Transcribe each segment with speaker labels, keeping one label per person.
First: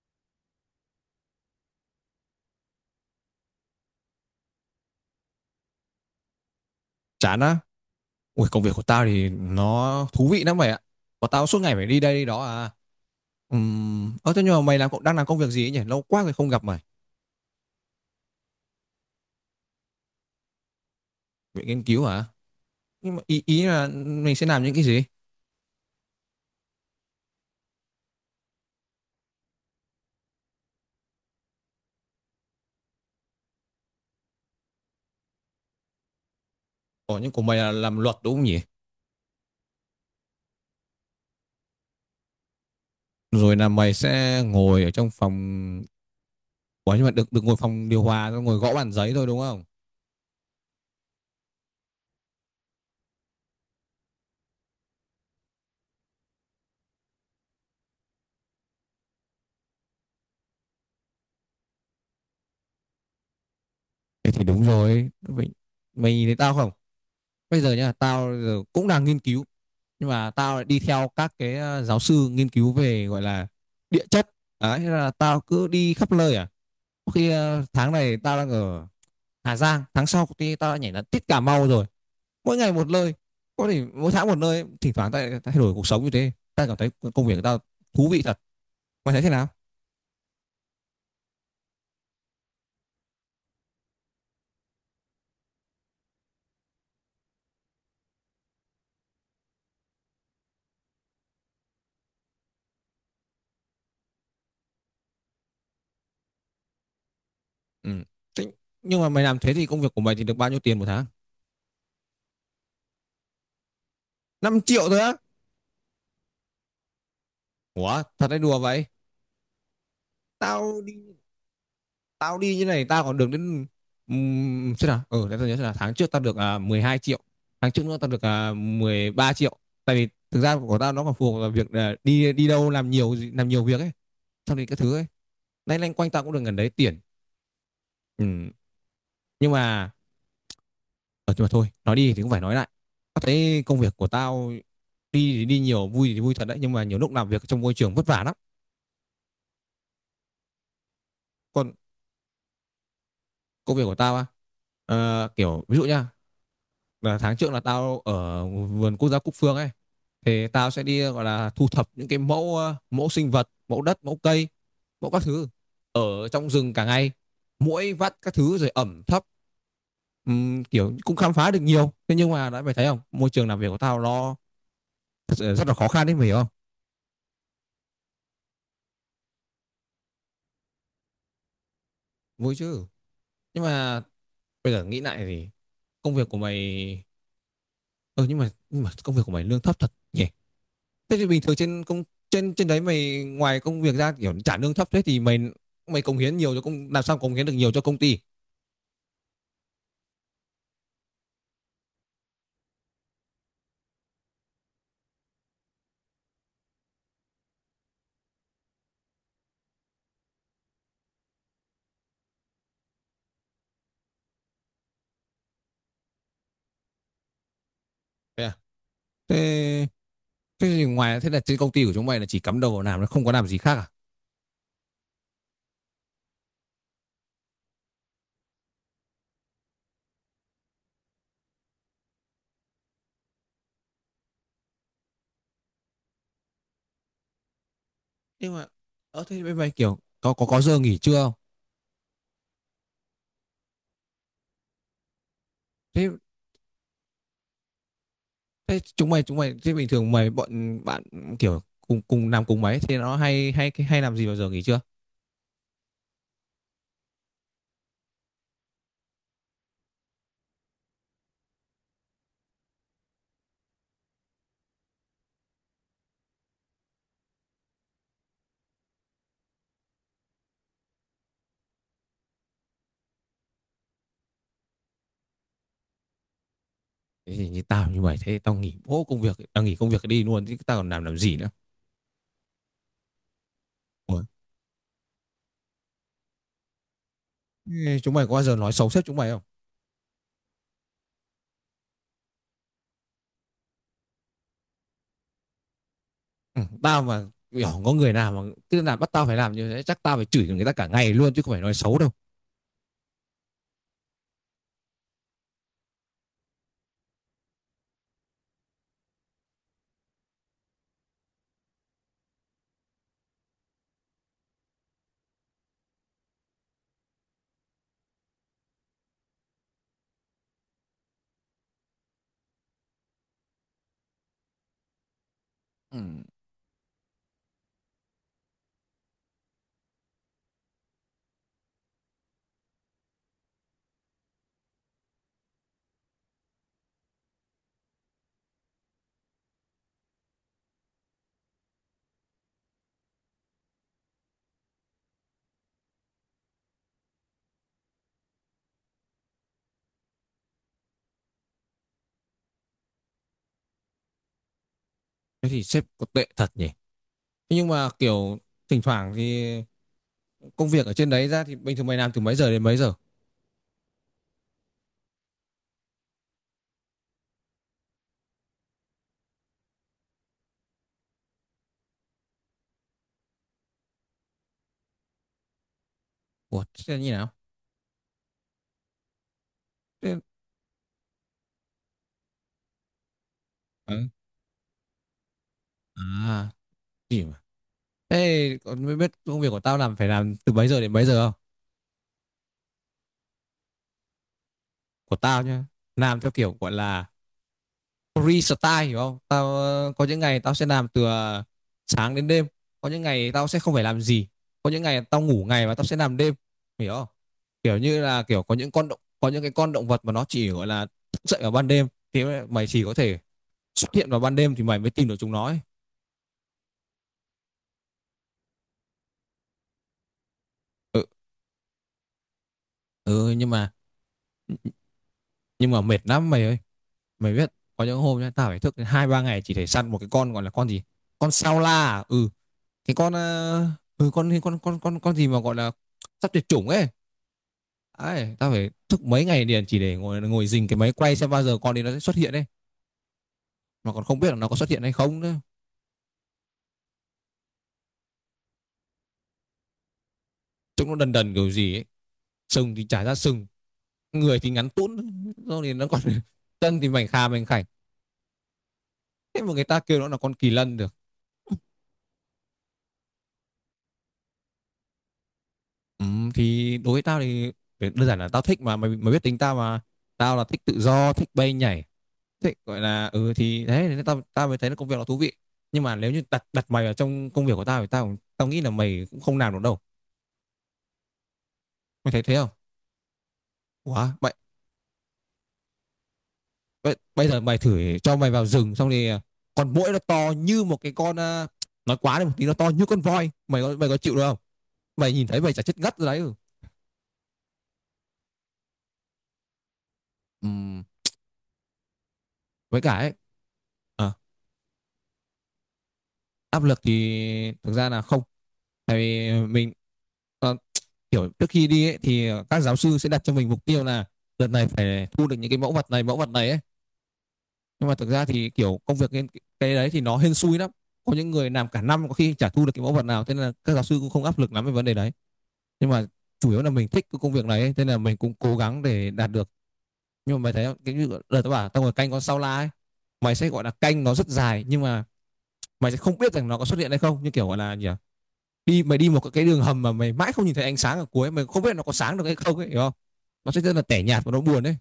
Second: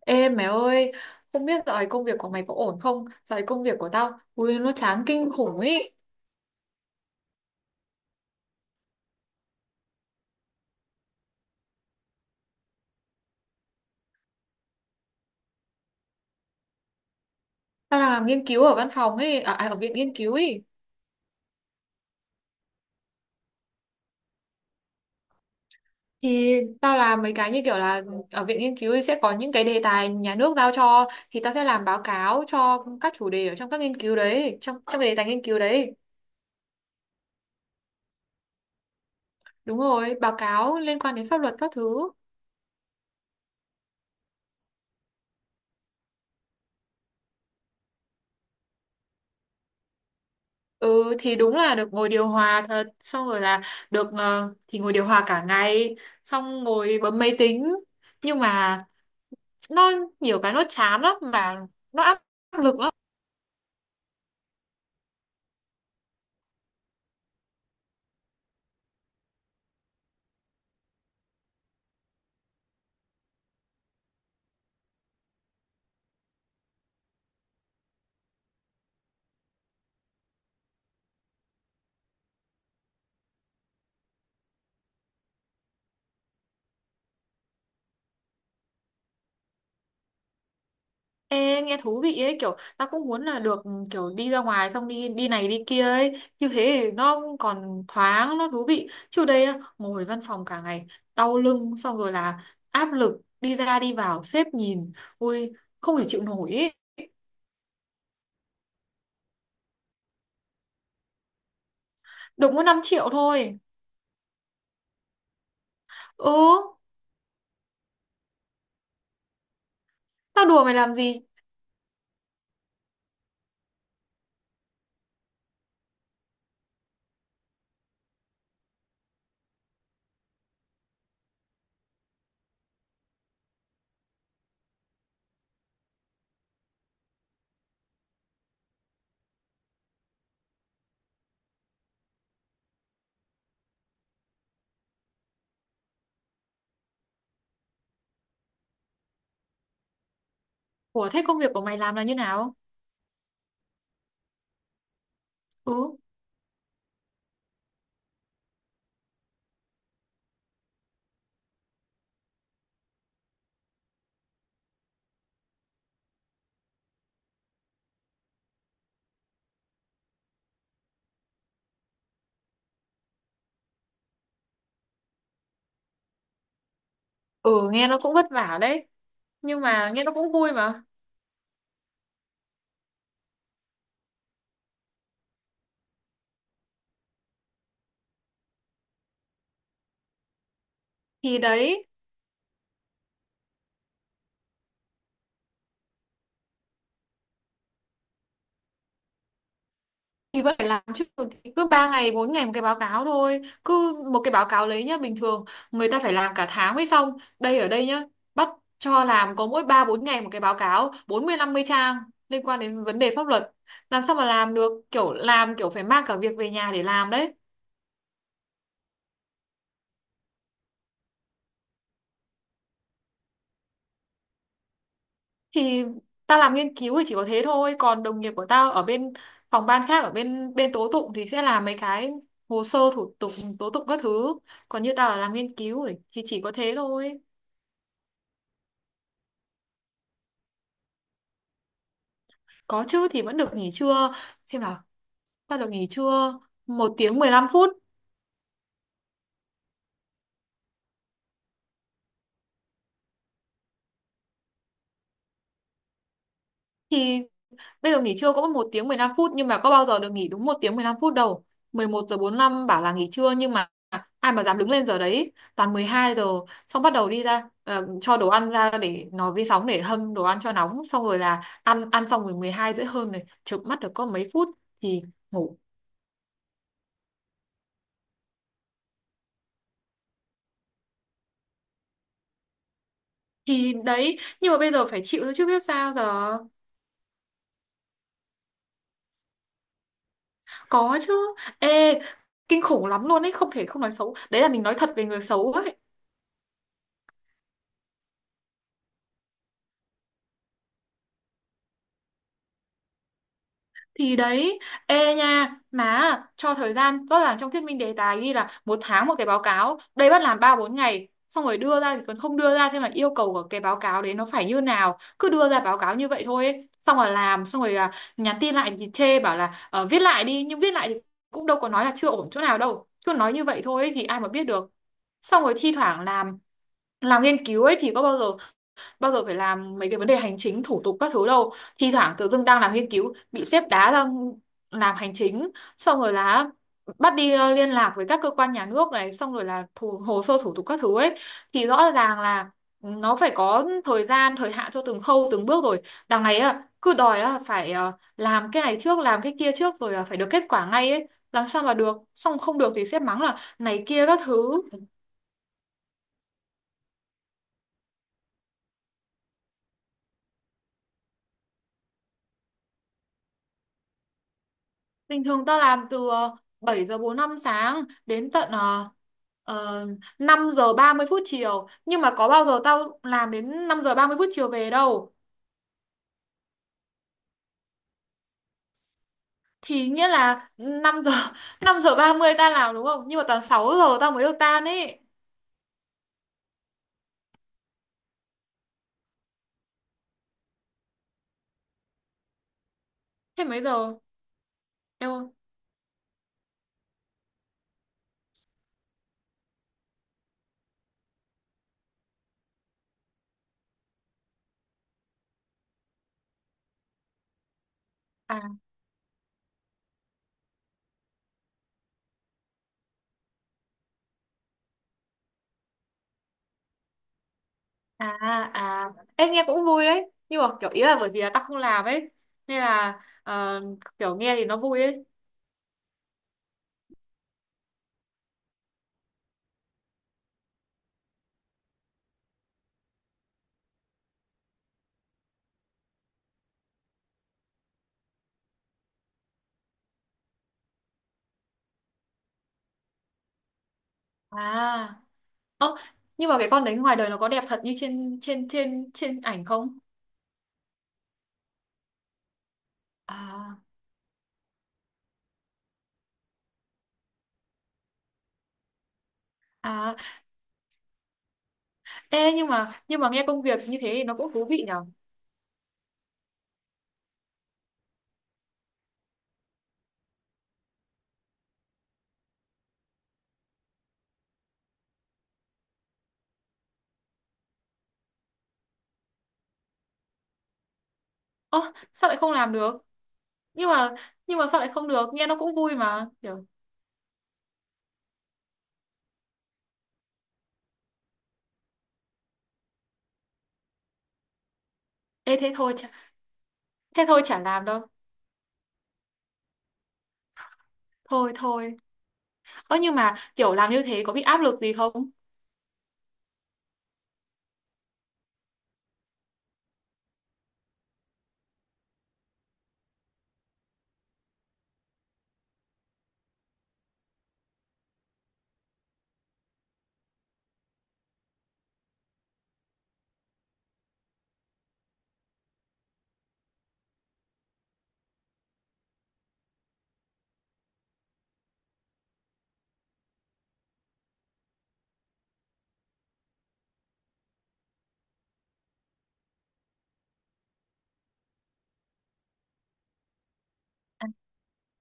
Speaker 1: Ê mẹ ơi, không biết dạo này công việc của mày có ổn không? Dạo này công việc của tao, ui nó chán kinh khủng ý.
Speaker 2: Chán á? Ui, công việc của tao thì nó thú vị lắm mày ạ. Của tao suốt ngày phải đi đây đi đó à. Ơ thế nhưng mà mày đang làm công việc gì ấy nhỉ, lâu quá rồi không gặp mày.
Speaker 1: Tao đang làm nghiên cứu ở văn phòng ấy, ở viện nghiên cứu ấy.
Speaker 2: Viện nghiên cứu hả? Nhưng mà ý ý là mình sẽ làm những cái gì?
Speaker 1: Thì tao làm mấy cái như kiểu là ở viện nghiên cứu ấy sẽ có những cái đề tài nhà nước giao cho, thì tao sẽ làm báo cáo cho các chủ đề ở trong các nghiên cứu đấy, trong trong cái đề tài nghiên cứu đấy.
Speaker 2: Ủa, nhưng của mày là làm luật đúng không nhỉ?
Speaker 1: Đúng rồi, báo cáo liên quan đến pháp luật các thứ.
Speaker 2: Rồi là mày sẽ ngồi ở trong phòng. Ủa, nhưng mà được được ngồi phòng điều hòa, ngồi gõ bàn giấy thôi đúng không?
Speaker 1: Ừ thì đúng là được ngồi điều hòa thật, xong rồi là được, thì ngồi điều hòa cả ngày, xong ngồi bấm máy tính, nhưng mà nó nhiều cái nó chán lắm mà, nó áp lực lắm.
Speaker 2: Thế thì đúng rồi mày. Mày nhìn thấy tao không? Bây giờ nha, tao giờ cũng đang nghiên cứu, nhưng mà tao lại đi theo các cái giáo sư nghiên cứu về, gọi là, địa chất. Đấy, thế là tao cứ đi khắp nơi à. Có khi tháng này tao đang ở Hà Giang, tháng sau thì tao đã nhảy đến tít Cà Mau rồi. Mỗi ngày một nơi, có thể mỗi tháng một nơi, thỉnh thoảng tao thay đổi cuộc sống như thế, tao cảm thấy công việc của tao thú vị thật. Mày thấy thế nào?
Speaker 1: Ê, nghe thú vị ấy, kiểu ta cũng muốn là được kiểu đi ra ngoài xong đi đi này đi kia ấy, như thế thì nó còn thoáng nó thú vị, chứ đây á, ngồi văn phòng cả ngày đau lưng, xong rồi là áp lực, đi ra đi vào sếp nhìn, ui không thể chịu nổi ấy.
Speaker 2: Ừ. Thế, nhưng mà mày làm thế thì công việc của mày thì được bao nhiêu tiền một tháng?
Speaker 1: Được mỗi 5 triệu thôi.
Speaker 2: 5 triệu thôi á?
Speaker 1: Ừ,
Speaker 2: Ủa, thật hay đùa vậy?
Speaker 1: tao đùa mày
Speaker 2: tao đi
Speaker 1: làm gì.
Speaker 2: Tao đi như này tao còn được đến, xem nào, ừ, để tao nhớ xem nào, tháng trước tao được 12 triệu, tháng trước nữa tao được 13 triệu. Tại vì thực ra của tao nó còn phù hợp vào việc, đi đi đâu, làm nhiều việc ấy, xong thì các thứ ấy. Nay lanh quanh tao cũng được gần đấy tiền. Ừ. Nhưng mà, ở, nhưng mà thôi, nói đi thì cũng phải nói lại, tao thấy công việc của tao đi thì đi nhiều, vui thì vui thật đấy, nhưng mà nhiều lúc làm việc trong môi trường vất vả lắm.
Speaker 1: Ủa thế công việc của
Speaker 2: Còn
Speaker 1: mày làm là như nào?
Speaker 2: công việc của tao á, kiểu ví dụ
Speaker 1: Ừ,
Speaker 2: nhá. Và tháng trước là tao ở vườn quốc gia Cúc Phương ấy, thì tao sẽ đi, gọi là, thu thập những cái mẫu, mẫu sinh vật, mẫu đất, mẫu cây, mẫu các thứ ở trong rừng cả ngày, muỗi vắt các thứ rồi ẩm thấp. Kiểu cũng khám phá được nhiều. Thế nhưng mà đã, mày thấy không, môi trường làm việc của tao nó thật sự rất là khó khăn đấy, mày hiểu không?
Speaker 1: ừ, nghe nó cũng vất vả đấy, nhưng mà nghe nó cũng vui mà.
Speaker 2: Vui chứ. Nhưng mà bây giờ nghĩ lại thì công việc của mày, ừ, nhưng mà công việc của mày lương thấp thật nhỉ? Thế thì
Speaker 1: Thì
Speaker 2: bình thường trên
Speaker 1: đấy,
Speaker 2: công, trên trên đấy mày, ngoài công việc ra, kiểu trả lương thấp thế thì mày, mày cống hiến nhiều cho công làm sao cống hiến được nhiều cho công ty?
Speaker 1: thì vẫn phải làm chứ. Thì cứ 3 ngày 4 ngày một cái báo cáo thôi, cứ một cái báo cáo lấy nhá, bình thường người ta phải làm cả tháng mới xong, đây ở đây nhá, bắt cho làm có mỗi 3 4 ngày một cái báo cáo bốn mươi năm mươi trang liên quan đến vấn đề pháp luật, làm sao mà làm được, kiểu làm kiểu phải mang cả việc về nhà để làm đấy.
Speaker 2: Thế, à? Thế thế thì ngoài, thế là trên công ty của chúng mày là chỉ cắm đầu vào làm, nó không có làm gì khác à?
Speaker 1: Thì tao làm nghiên cứu thì chỉ có thế thôi, còn đồng nghiệp của tao ở bên phòng ban khác, ở bên bên tố tụng, thì sẽ làm mấy cái hồ sơ thủ tục tố tụng các thứ, còn như tao là làm nghiên cứu ấy, thì chỉ có thế thôi.
Speaker 2: Nhưng mà, ở, thế bên mày kiểu có giờ nghỉ trưa không?
Speaker 1: Có chứ, thì vẫn được nghỉ trưa. Xem nào, ta được nghỉ
Speaker 2: Thế,
Speaker 1: trưa một tiếng 15 phút.
Speaker 2: thế chúng mày thế bình thường mày bọn bạn kiểu cùng cùng làm cùng mấy thì nó hay hay hay làm gì vào giờ nghỉ trưa?
Speaker 1: Thì bây giờ nghỉ trưa cũng một tiếng 15 phút, nhưng mà có bao giờ được nghỉ đúng một tiếng 15 phút đâu. Mười một giờ bốn lăm bảo là nghỉ trưa, nhưng mà ai mà dám đứng lên giờ đấy, toàn 12 giờ. Xong bắt đầu đi ra, cho đồ ăn ra để nó vi sóng để hâm đồ ăn cho nóng, xong rồi là ăn, ăn xong rồi 12 rưỡi hơn này, chợp mắt được có mấy phút thì ngủ.
Speaker 2: Thế thì như tao như mày, thế tao nghỉ bố công việc, tao nghỉ công việc đi luôn chứ tao còn làm gì nữa.
Speaker 1: Thì đấy,
Speaker 2: Ủa?
Speaker 1: nhưng mà bây giờ phải chịu thôi chứ biết sao giờ.
Speaker 2: Chúng mày có bao giờ nói xấu sếp chúng mày không?
Speaker 1: Có chứ, ê, kinh khủng lắm luôn ấy, không thể không nói xấu, đấy là mình nói thật về người xấu ấy.
Speaker 2: Ừ, tao mà kiểu có người nào mà cứ là bắt tao phải làm như thế, chắc tao phải chửi người ta cả ngày luôn chứ không phải nói xấu đâu.
Speaker 1: Thì đấy, ê nha, má cho thời gian rõ ràng trong thuyết minh đề tài ghi là một tháng một cái báo cáo, đây bắt làm ba bốn ngày, xong rồi đưa ra thì còn không đưa ra xem là yêu cầu của cái báo cáo đấy nó phải như nào, cứ đưa ra báo cáo như vậy thôi ấy. Xong rồi làm, xong rồi nhắn tin lại thì chê bảo là, viết lại đi, nhưng viết lại thì cũng đâu có nói là chưa ổn chỗ nào đâu, cứ nói như vậy thôi ấy, thì ai mà biết được. Xong rồi thi
Speaker 2: Ừ.
Speaker 1: thoảng làm nghiên cứu ấy thì có bao giờ phải làm mấy cái vấn đề hành chính thủ tục các thứ đâu, thi thoảng tự dưng đang làm nghiên cứu bị sếp đá ra làm hành chính, xong rồi là bắt đi, liên lạc với các cơ quan nhà nước này, xong rồi là hồ sơ thủ tục các thứ ấy. Thì rõ ràng là nó phải có thời gian thời hạn cho từng khâu từng bước rồi, đằng này á, cứ đòi á, phải, làm cái này trước làm cái kia trước rồi là phải được kết quả ngay ấy, làm sao mà được, xong không được thì sếp mắng là này kia các thứ.
Speaker 2: Thế thì sếp có tệ thật nhỉ. Thế nhưng mà kiểu thỉnh thoảng thì công việc ở trên đấy ra thì bình thường mày làm từ mấy giờ đến mấy giờ?
Speaker 1: Bình thường tao làm từ 7 giờ 45 sáng đến tận ờ, 5 giờ 30 phút chiều. Nhưng mà có bao giờ tao làm đến 5 giờ 30 phút chiều về đâu.
Speaker 2: Ủa, thế là như nào?
Speaker 1: Thì nghĩa
Speaker 2: Thế...
Speaker 1: là 5 giờ 5 giờ 30 tao làm, đúng không? Nhưng mà toàn 6 giờ
Speaker 2: Ừ.
Speaker 1: tao mới được tan ấy.
Speaker 2: À, gì mà, thế còn mới biết công việc của tao làm phải làm từ mấy giờ đến mấy giờ không?
Speaker 1: Thế mấy giờ? Em
Speaker 2: Của
Speaker 1: ơi.
Speaker 2: tao nhá, làm theo kiểu, gọi là, restyle, hiểu không? Tao có những ngày tao sẽ làm từ sáng đến đêm, có những ngày tao sẽ không phải làm gì, có những ngày tao ngủ ngày và tao sẽ làm đêm, hiểu không? Kiểu như là kiểu
Speaker 1: À,
Speaker 2: có những con động có những cái con động vật mà nó chỉ, gọi là, thức dậy vào ban đêm, thì mày chỉ có thể xuất hiện vào ban đêm thì mày mới tìm được chúng nó ấy.
Speaker 1: à, à. Ê nghe cũng vui đấy. Nhưng mà kiểu ý là
Speaker 2: Ừ,
Speaker 1: bởi vì là tao không làm ấy, nên là,
Speaker 2: ừ, nhưng mà
Speaker 1: kiểu nghe thì nó vui ấy.
Speaker 2: mệt lắm mày ơi. Mày biết có những hôm nhá tao phải thức đến 2 3 ngày chỉ để săn một cái con, gọi là con gì, con sao la à? Ừ, cái con ừ, con con gì mà gọi là sắp tuyệt chủng ấy. Ấy, tao phải thức mấy ngày liền chỉ để ngồi ngồi rình cái máy quay xem bao giờ con đi nó sẽ xuất hiện ấy. Mà còn không biết là nó có xuất hiện hay
Speaker 1: À.
Speaker 2: không nữa.
Speaker 1: Ơ, nhưng mà cái con đấy ngoài đời nó có đẹp thật như trên trên trên trên ảnh không?
Speaker 2: Trông nó đần đần kiểu gì ấy. Sừng thì chả ra sừng,
Speaker 1: À,
Speaker 2: người thì ngắn tún, rồi thì nó còn chân thì mảnh khà mảnh khảnh. Thế mà người ta
Speaker 1: à,
Speaker 2: kêu nó là con kỳ lân được.
Speaker 1: ê, nhưng mà nghe công việc như thế thì nó cũng thú vị nhở.
Speaker 2: Ừ, thì đối với tao thì đơn giản là tao thích mà mày, mày biết tính tao mà. Tao là thích tự do, thích bay nhảy. Thích, gọi là, ừ thì đấy nên tao tao mới thấy nó, công việc nó thú vị. Nhưng mà nếu như đặt đặt mày vào trong công việc của tao thì tao, nghĩ là mày cũng không làm được đâu.
Speaker 1: Ơ, sao
Speaker 2: Mày
Speaker 1: lại
Speaker 2: thấy
Speaker 1: không
Speaker 2: thế không?
Speaker 1: làm được? Nhưng mà
Speaker 2: Ủa, mày,
Speaker 1: nhưng mà sao lại không được? Nghe nó cũng vui mà. Kiểu,
Speaker 2: bây giờ mày thử cho mày vào rừng xong thì, con muỗi nó to như một cái con, nói quá đi một tí nó to như con voi, mày có chịu được không? Mày nhìn
Speaker 1: ê,
Speaker 2: thấy mày chả chết ngất rồi đấy. Ừ.
Speaker 1: thế thôi chả làm đâu.
Speaker 2: Ừm,
Speaker 1: Thôi thôi. Ơ
Speaker 2: với
Speaker 1: nhưng
Speaker 2: cả ấy,
Speaker 1: mà kiểu làm như thế
Speaker 2: à,
Speaker 1: có bị áp lực gì không?
Speaker 2: áp lực thì thực ra là không, tại vì mình, ờ, kiểu trước khi đi ấy, thì các giáo sư sẽ đặt cho mình mục tiêu là đợt này phải thu được những cái mẫu vật này ấy, nhưng mà thực ra thì kiểu công việc cái đấy thì nó hên xui lắm. Có những người làm cả năm có khi chả thu được cái mẫu vật nào, thế nên là các giáo sư cũng không áp lực lắm về vấn đề đấy. Nhưng mà chủ yếu là mình thích cái công việc này ấy, thế là mình cũng cố gắng để đạt được. Nhưng mà mày thấy, cái như đợt tao bảo tao ngồi canh con sao la ấy, mày sẽ, gọi là, canh nó rất dài, nhưng mà mày sẽ không biết rằng nó có xuất hiện hay không, như kiểu, gọi là gì à, đi mày, đi một cái đường hầm mà mày mãi không nhìn thấy ánh sáng ở cuối, mày không biết nó có sáng được hay không ấy, hiểu không? Nó sẽ rất là tẻ
Speaker 1: À,
Speaker 2: nhạt và nó buồn đấy.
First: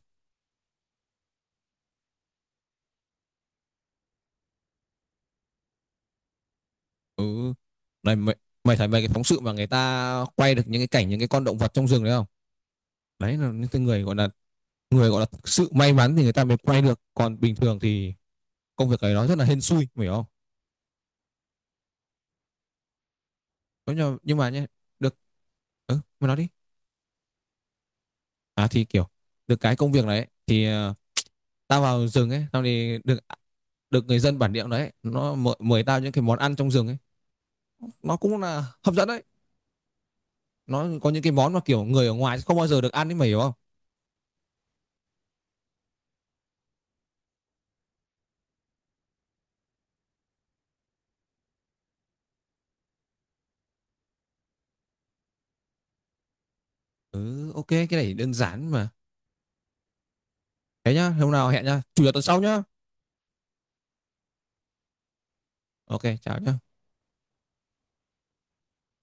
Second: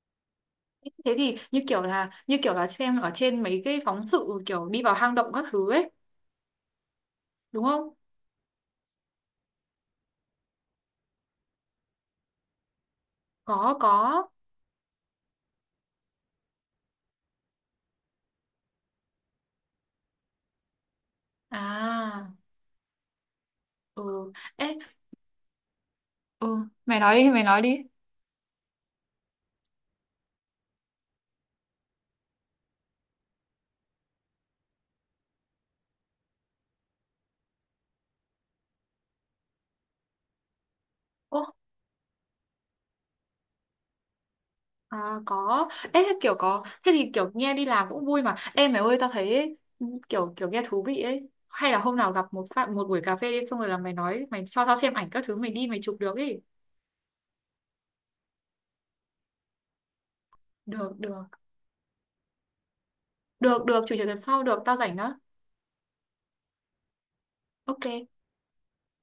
Speaker 1: thế thì như kiểu là xem ở trên mấy cái phóng sự kiểu đi vào hang động các thứ ấy,
Speaker 2: Ừ,
Speaker 1: đúng không?
Speaker 2: này mày, mày thấy mấy cái phóng sự mà người ta quay được những cái cảnh những cái con động vật trong rừng đấy không? Đấy là những
Speaker 1: Có
Speaker 2: cái
Speaker 1: có.
Speaker 2: người, gọi là, thực sự may mắn thì người ta mới quay được, còn bình thường thì công việc ấy nó rất là hên xui, mày hiểu không?
Speaker 1: À,
Speaker 2: Đúng rồi,
Speaker 1: ừ.
Speaker 2: nhưng mà nhé,
Speaker 1: Ê,
Speaker 2: được, ừ, mày nói đi.
Speaker 1: ừ, mày nói đi mày nói đi.
Speaker 2: À thì kiểu, được cái công việc đấy ấy, thì tao vào rừng ấy, tao thì được được người dân bản địa đấy, nó mời, mời tao những cái món ăn trong rừng ấy. Nó cũng là hấp dẫn đấy. Nó có những cái
Speaker 1: Ồ,
Speaker 2: món mà kiểu người ở ngoài không bao giờ được ăn ấy, mày hiểu không?
Speaker 1: à, có. Ê, thế kiểu có, thế thì kiểu nghe đi làm cũng vui mà. Ê mày ơi, tao thấy ấy, kiểu kiểu nghe thú vị ấy. Hay là hôm nào gặp một phạm một buổi cà phê đi, xong rồi là mày nói, mày cho tao xem ảnh các thứ mày đi mày chụp được ấy.
Speaker 2: Ừ, ok, cái này đơn giản mà. Thế
Speaker 1: Được
Speaker 2: nhá,
Speaker 1: được.
Speaker 2: hôm nào hẹn nhá, chủ nhật tuần sau nhá.
Speaker 1: Được được, chủ nhật tuần sau, được, tao rảnh đó.
Speaker 2: Ok, chào nhá.
Speaker 1: Ok.